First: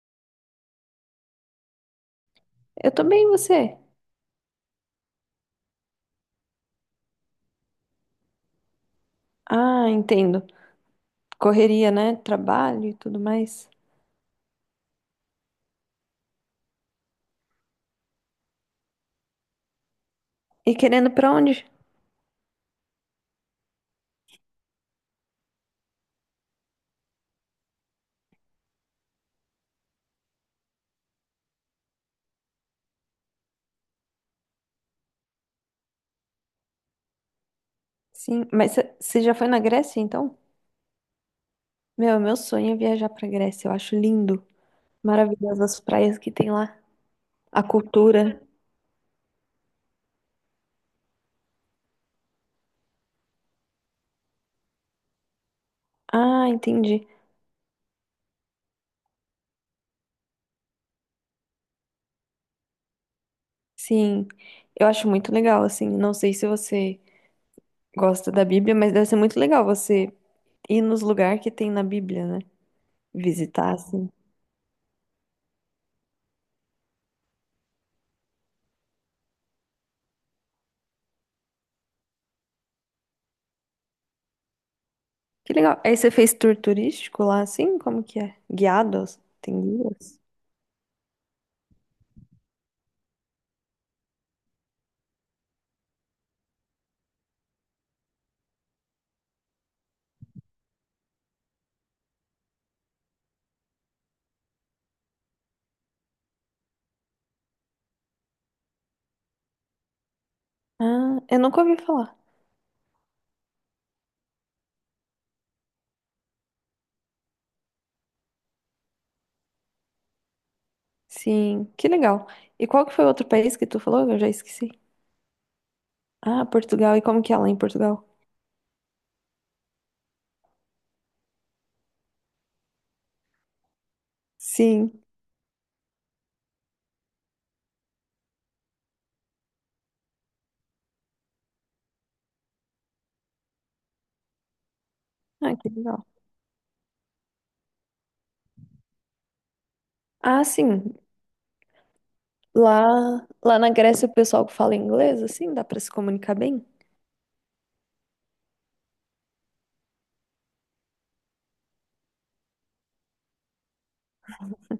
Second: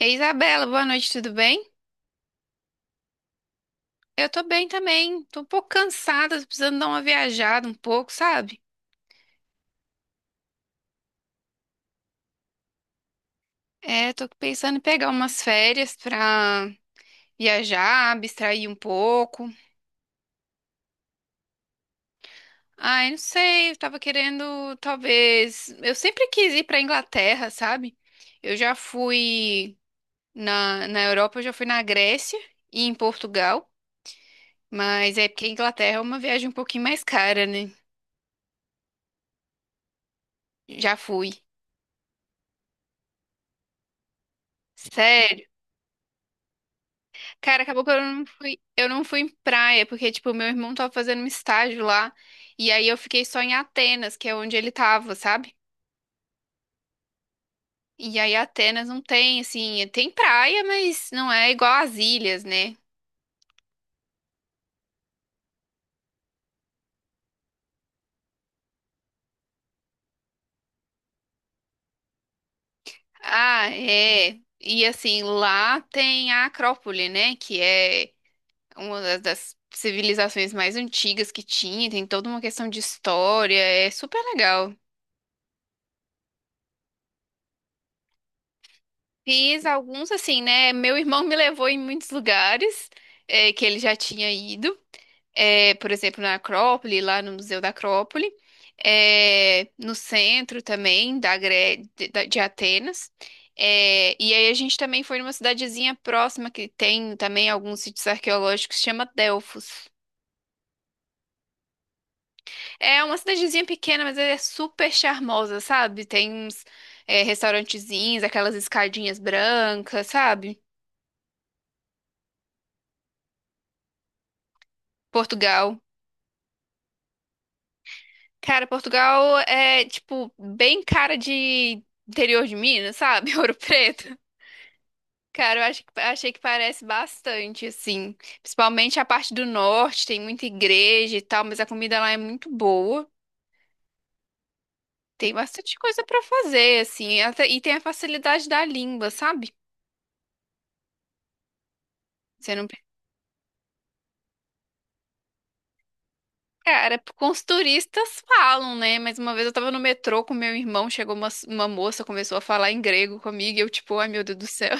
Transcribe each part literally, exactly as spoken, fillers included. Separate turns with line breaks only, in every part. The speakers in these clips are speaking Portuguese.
Ei, Isabela, boa noite, tudo bem?
Eu tô bem, e você?
Eu tô bem também. Tô um pouco cansada, tô precisando dar uma viajada um pouco, sabe?
Ah, entendo. Correria, né? Trabalho e tudo mais.
É, tô pensando em pegar umas férias pra viajar, abstrair um pouco.
E querendo pra onde?
Ai, não sei, eu tava querendo, talvez. Eu sempre quis ir pra Inglaterra, sabe? Eu já fui na, na Europa, eu já fui na Grécia e em Portugal, mas é porque a Inglaterra é uma viagem um pouquinho mais cara, né?
Sim, mas você já foi na Grécia, então?
Já fui.
Meu, meu sonho é viajar pra Grécia. Eu acho lindo.
Sério?
Maravilhosas as praias que tem lá.
Cara,
A
acabou que eu não
cultura.
fui, eu não fui em praia, porque, tipo, meu irmão tava fazendo um estágio lá, e aí eu fiquei só em Atenas, que é onde ele tava, sabe?
Ah, entendi.
E aí Atenas não tem, assim, tem praia, mas não é igual às ilhas, né?
Sim. Eu acho muito legal, assim. Não sei se você gosta da Bíblia, mas deve ser muito legal você ir nos lugares que tem na Bíblia, né?
Ah,
Visitar, assim.
é. E assim, lá tem a Acrópole, né? Que é uma das, das civilizações mais antigas que tinha, tem toda uma questão de história, é super legal.
Que legal. Aí você fez tour turístico lá, assim? Como que é? Guiados? Tem
Fiz alguns
guias?
assim, né? Meu irmão me levou em muitos lugares eh, que ele já tinha ido. Eh, por exemplo, na Acrópole, lá no Museu da Acrópole, eh, no centro também da Gre- de, da- de Atenas. Eh, e aí a gente também foi numa cidadezinha próxima que tem também alguns sítios arqueológicos, chama Delfos.
Ah, eu nunca ouvi falar.
É uma cidadezinha pequena, mas é super charmosa, sabe? Tem uns eh, restaurantezinhos, aquelas escadinhas brancas, sabe?
Sim, que legal. E qual que foi o outro país que tu falou? Eu já esqueci.
Portugal.
Ah, Portugal. E como que é lá em Portugal?
Cara, Portugal é, tipo, bem cara de interior de Minas, sabe? Ouro Preto.
Sim.
Cara, eu acho que, achei que parece bastante, assim. Principalmente a parte do norte, tem muita igreja e tal, mas a comida lá é muito boa. Tem
Ah, que
bastante coisa
legal.
pra fazer, assim. Até- e tem a facilidade da língua, sabe?
Ah, sim.
Você não.
Lá, lá na Grécia o pessoal que fala inglês, assim, dá pra se comunicar bem?
Cara, com os turistas falam, né? Mas uma vez eu tava no metrô com meu irmão, chegou uma, uma moça, começou a falar em grego comigo, e eu, tipo, ai meu Deus do céu.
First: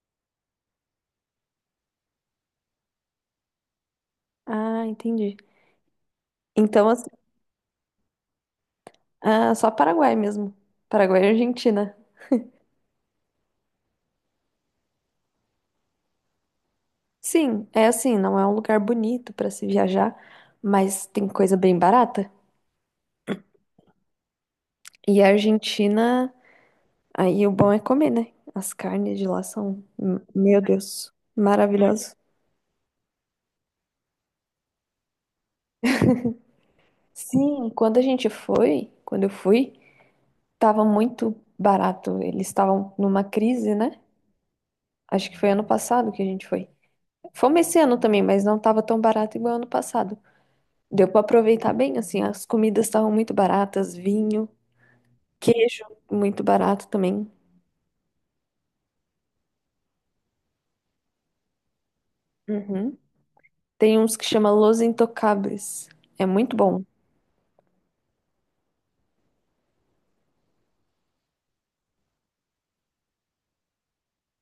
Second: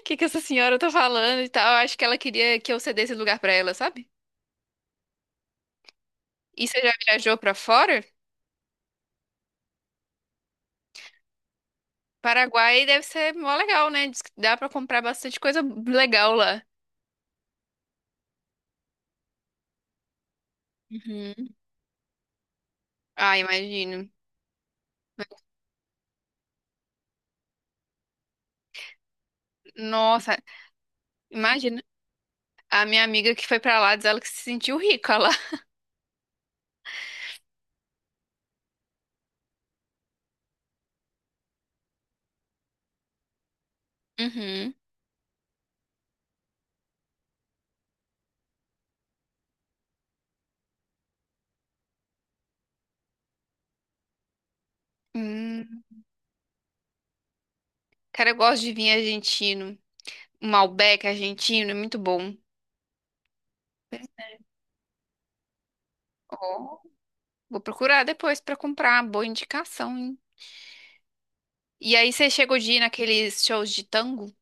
O que que essa senhora tá falando e tal? Eu acho que ela queria que eu cedesse lugar pra ela, sabe?
Ah, entendi.
E você
Então,
já
assim,
viajou pra fora?
ah, só Paraguai mesmo. Paraguai e Argentina.
Paraguai deve ser mó legal, né? Diz que dá pra comprar bastante coisa legal lá.
Sim, é assim, não é um lugar bonito pra se viajar, mas tem
Uhum.
coisa bem barata.
Ah, imagino.
E a Argentina. Aí o bom é comer, né? As carnes de lá são, m-
Nossa,
meu Deus,
imagina.
maravilhosas.
A minha amiga que foi pra lá diz ela que se sentiu rica lá.
Sim, quando a gente foi, quando eu fui, tava muito barato. Eles estavam numa crise, né?
Uhum.
Acho que foi ano passado que a gente foi. Fomos esse ano também, mas não tava tão barato igual ano passado. Deu pra aproveitar bem, assim, as comidas estavam muito baratas, vinho,
Hum.
queijo muito barato também.
Cara, eu gosto de vinho argentino. Um Malbec argentino, é muito bom.
Uhum. Tem uns que chama Los Intocables. É muito
Ó,
bom.
vou procurar depois pra comprar. Boa indicação, hein? E aí você chegou de ir naqueles shows de tango?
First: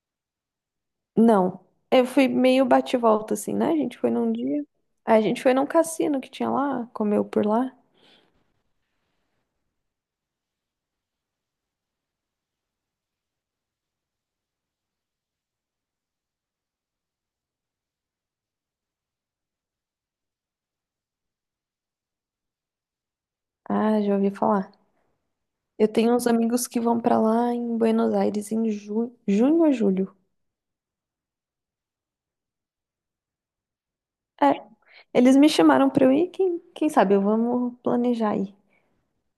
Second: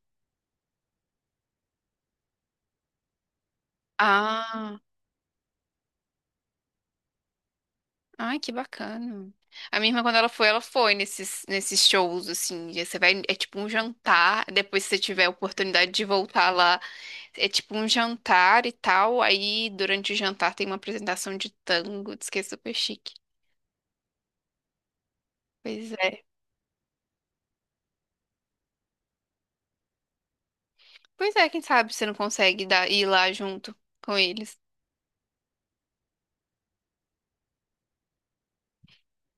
Não, eu fui meio bate e volta assim, né? A gente foi num dia.
Ah,
Aí a gente foi num cassino que tinha lá, comeu por lá.
ai, que bacana. A minha irmã, quando ela foi, ela foi nesses, nesses shows, assim. E você vai, é tipo um jantar. Depois, se você tiver a oportunidade de voltar lá, é tipo um jantar e tal. Aí, durante o jantar, tem uma apresentação de tango. Diz que é super chique.
Ah, já ouvi falar. Eu
Pois
tenho
é.
uns amigos que vão pra lá em Buenos Aires em ju... junho ou julho.
Pois é, quem sabe você não consegue dar, ir lá junto com eles.
É, eles me chamaram pra eu ir. Quem, quem sabe eu vamos planejar aí.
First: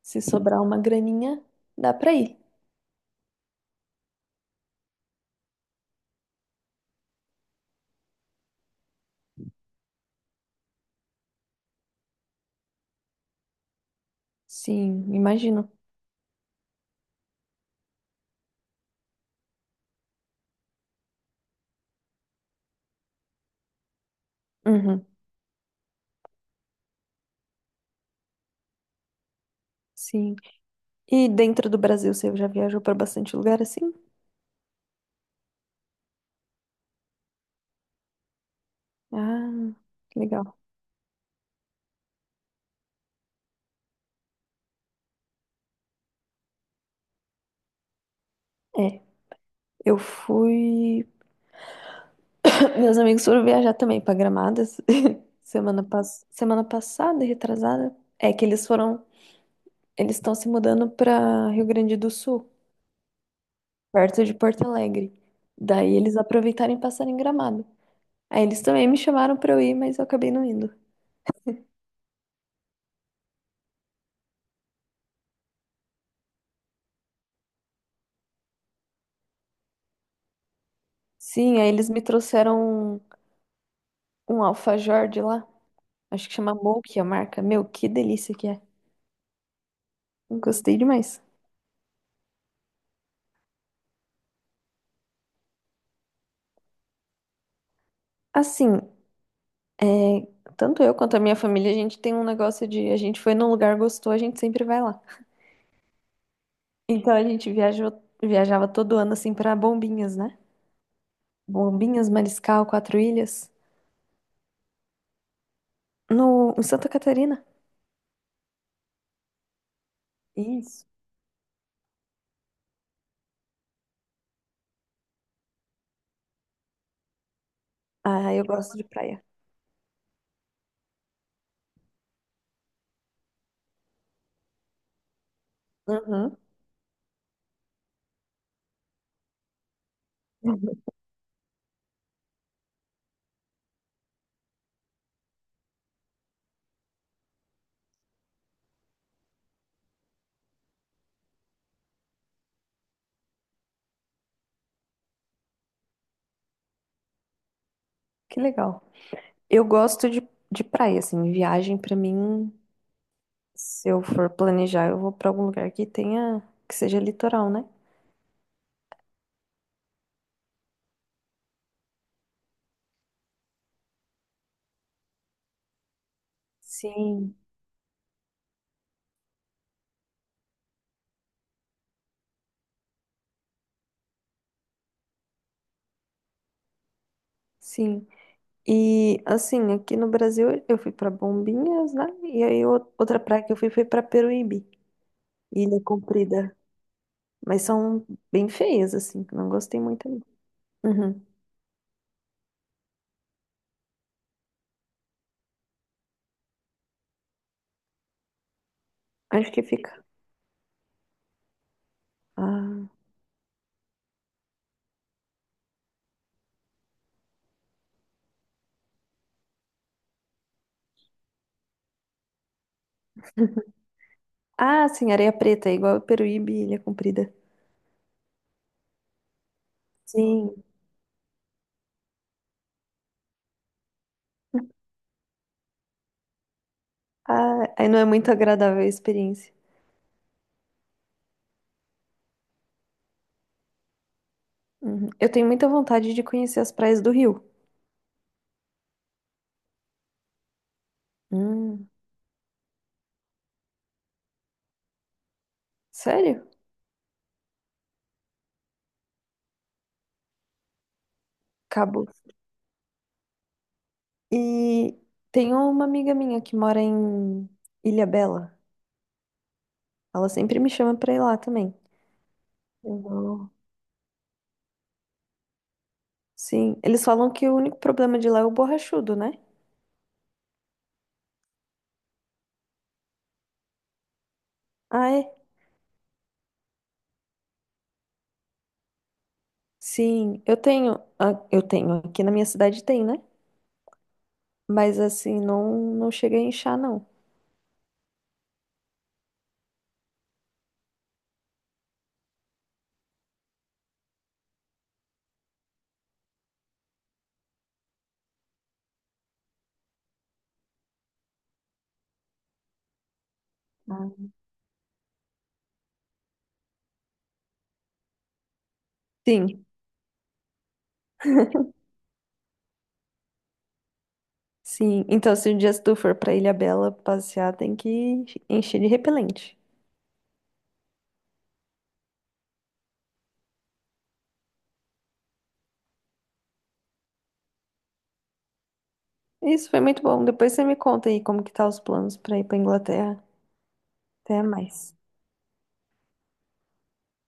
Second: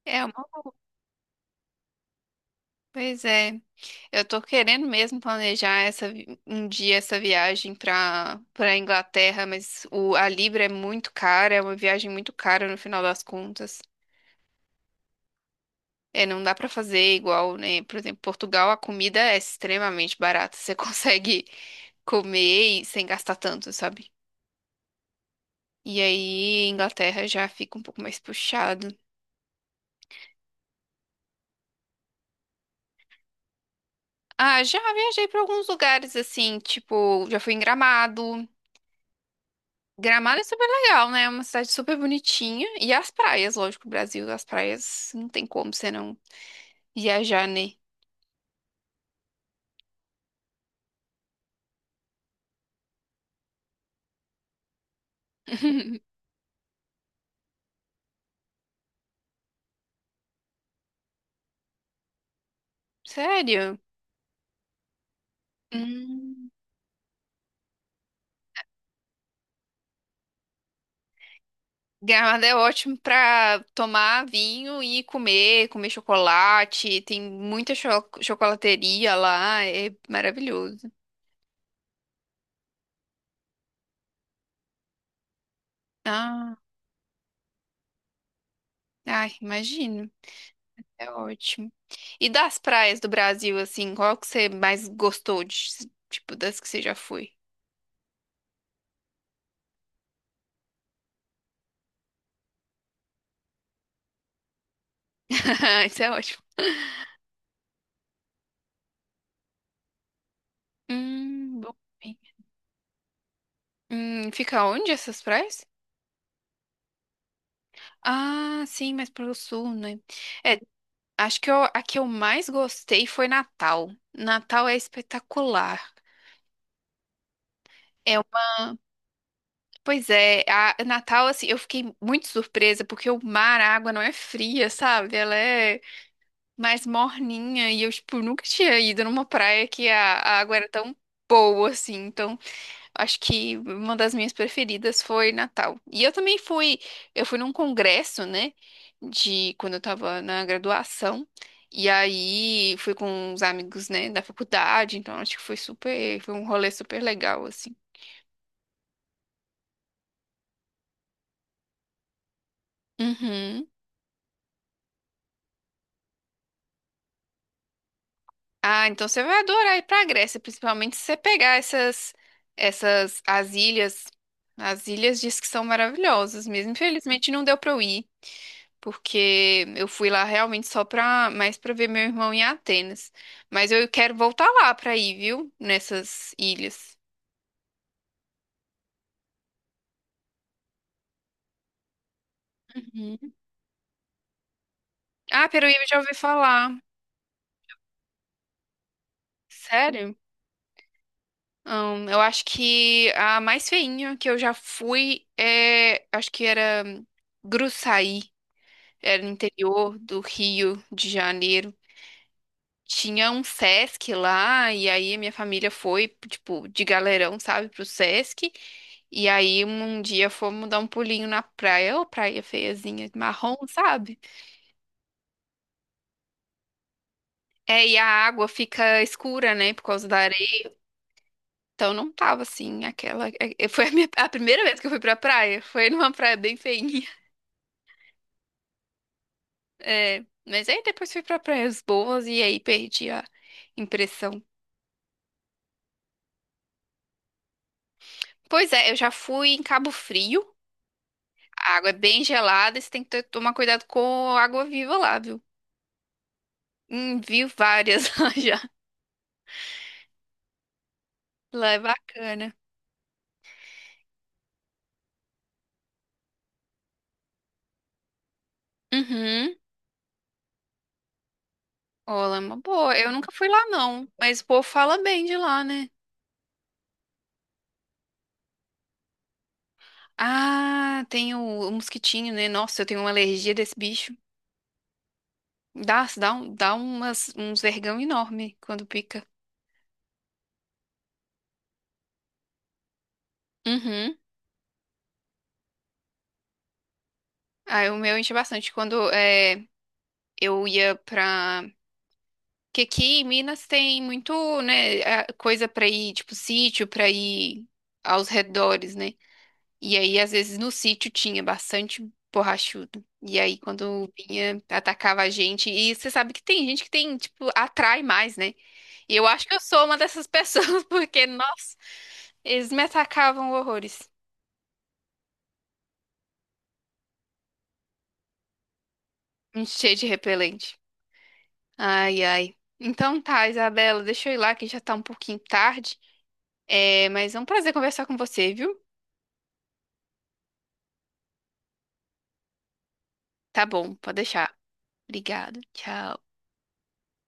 Se
É uma.
sobrar uma graninha, dá pra ir.
Pois é. Eu tô querendo mesmo planejar essa, vi- um dia essa viagem pra para Inglaterra, mas o, a Libra é muito cara, é uma viagem muito cara no final das contas.
Sim, imagino.
É, não dá pra fazer igual, né? Por exemplo, Portugal, a comida é extremamente barata. Você consegue comer e sem gastar tanto, sabe?
Uhum,
E aí, Inglaterra já fica um pouco mais puxado.
sim. E dentro do Brasil, você já viajou pra bastante lugar assim?
Ah, já viajei pra alguns lugares assim, tipo, já fui em Gramado.
Ah, que
Gramado é
legal.
super legal, né? É uma cidade super bonitinha. E as praias, lógico, Brasil, as praias não tem como você não viajar, né?
É, eu fui. Meus amigos foram viajar também pra Gramadas semana, pass... semana passada, retrasada. É que eles foram, eles estão se mudando pra Rio Grande do Sul,
Sério?
perto de Porto Alegre. Daí eles
Hum.
aproveitaram e passaram em Gramado. Aí eles também me chamaram pra eu ir, mas eu acabei não indo.
Gramado é ótimo pra tomar vinho e comer, comer chocolate. Tem muita cho- chocolateria lá, é maravilhoso.
Sim, aí eles me trouxeram um, um alfajor de lá, acho que chama
Ah,
Milk a marca. Meu, que delícia que é.
ai, imagino.
Gostei
É
demais.
ótimo. E das praias do Brasil, assim, qual que você mais gostou de, tipo, das que você já foi?
Assim, é, tanto eu quanto a minha família, a gente tem um negócio de a gente foi num lugar, gostou, a gente sempre vai lá.
Isso é ótimo.
Então a gente viajou, viajava todo ano assim pra Bombinhas, né?
Hum, bom.
Bombinhas, Mariscal, Quatro Ilhas,
Hum, fica onde essas praias?
no em Santa Catarina.
Ah, sim, mas pro sul, né? É,
Isso.
acho que eu, a que eu mais gostei foi Natal. Natal é espetacular. É,
Ah,
uma-
eu gosto de praia.
Pois é, a Natal, assim, eu fiquei muito surpresa porque o mar, a água não é fria, sabe? Ela é
Uhum.
mais morninha e eu, tipo, nunca tinha ido numa praia que a, a água era
Uhum.
tão boa, assim. Então, acho que uma das minhas preferidas foi Natal. E eu também fui, eu fui num congresso, né, de quando eu tava na graduação. E aí fui com uns amigos, né, da faculdade, então acho que foi super, foi um rolê super legal assim.
Que legal. Eu gosto de, de praia, assim, viagem pra mim,
Uhum.
se eu for planejar, eu vou pra algum lugar que tenha, que seja litoral, né?
Ah, então você vai adorar ir pra Grécia, principalmente se você pegar essas essas as ilhas. As ilhas diz que são maravilhosas mesmo. Infelizmente
Sim.
não deu pra eu ir, porque eu fui lá realmente só pra, mais pra ver meu irmão em Atenas. Mas eu quero voltar lá pra ir, viu? Nessas ilhas.
Sim. E assim, aqui no Brasil eu fui pra Bombinhas, né? E aí o- outra
Uhum.
praia que eu fui foi pra Peruíbe,
Ah, Peruíbe
Ilha
eu já ouvi
Comprida.
falar.
Mas são bem feias, assim. Não gostei muito.
Sério?
Não. Uhum.
Hum, eu acho que a mais feinha que eu já fui é, acho que era hum, Gruçaí, era no
Onde que fica?
interior do Rio de Janeiro.
Ah.
Tinha um Sesc lá, e aí a minha família foi, tipo, de galerão, sabe, pro Sesc. E aí um dia fomos dar um pulinho na praia, ô praia feiazinha, marrom, sabe?
Ah, sim, areia preta, é igual Peruíbe, e Ilha Comprida.
É, e a água fica escura, né, por causa da
Sim.
areia. Então não tava assim, aquela. é- é- Foi a, minha- a primeira vez que eu fui pra praia. Foi numa praia bem feinha.
Ah, aí não é muito agradável a experiência.
É, mas aí depois fui pra praias boas e aí perdi a impressão.
Uhum. Eu tenho muita vontade de conhecer as praias do Rio.
Pois é, eu já fui em Cabo Frio. A
Hum,
água é bem gelada e você tem que ter- tomar cuidado com a água viva lá, viu?
sério?
Hum, vi várias lá já. Lá é
Cabo.
bacana.
E tem uma amiga minha que mora em Ilha Bela.
Uhum.
Ela sempre me chama pra ir lá também.
Olá, é uma boa.
Eu
Eu nunca fui
vou.
lá, não. Mas o povo fala bem de lá, né?
Sim, eles falam que o único problema de lá é o borrachudo, né?
Ah, tem o, o mosquitinho, né? Nossa, eu tenho uma alergia desse bicho.
Ah, é?
Dá, dá, um- dá umas, uns vergão enorme quando pica.
Sim, eu tenho, ah, eu tenho, aqui na minha cidade tem, né?
Uhum.
Mas assim, não, não cheguei a inchar, não.
Aí o meu enche bastante. Quando é, eu ia pra que aqui em Minas tem muito, né, a- coisa pra ir, tipo sítio, pra ir aos redores, né? E aí, às vezes, no sítio tinha bastante borrachudo. E aí, quando
Ah,
vinha, atacava a gente. E você sabe que tem gente que tem, tipo, atrai mais, né? E eu acho que eu
sim,
sou uma dessas pessoas, porque, nossa, eles me atacavam horrores.
sim. Então, se um dia tu for pra Ilha Bela passear, tem que encher de repelente.
Cheio de repelente. Ai, ai. Então tá, Isabela, deixa eu ir lá que já tá um pouquinho tarde. É, mas é um prazer conversar com você, viu?
Isso foi muito bom. Depois você me conta aí como que tá os planos pra ir pra Inglaterra.
Tá bom, pode
Até
deixar.
mais.
Obrigado. Tchau.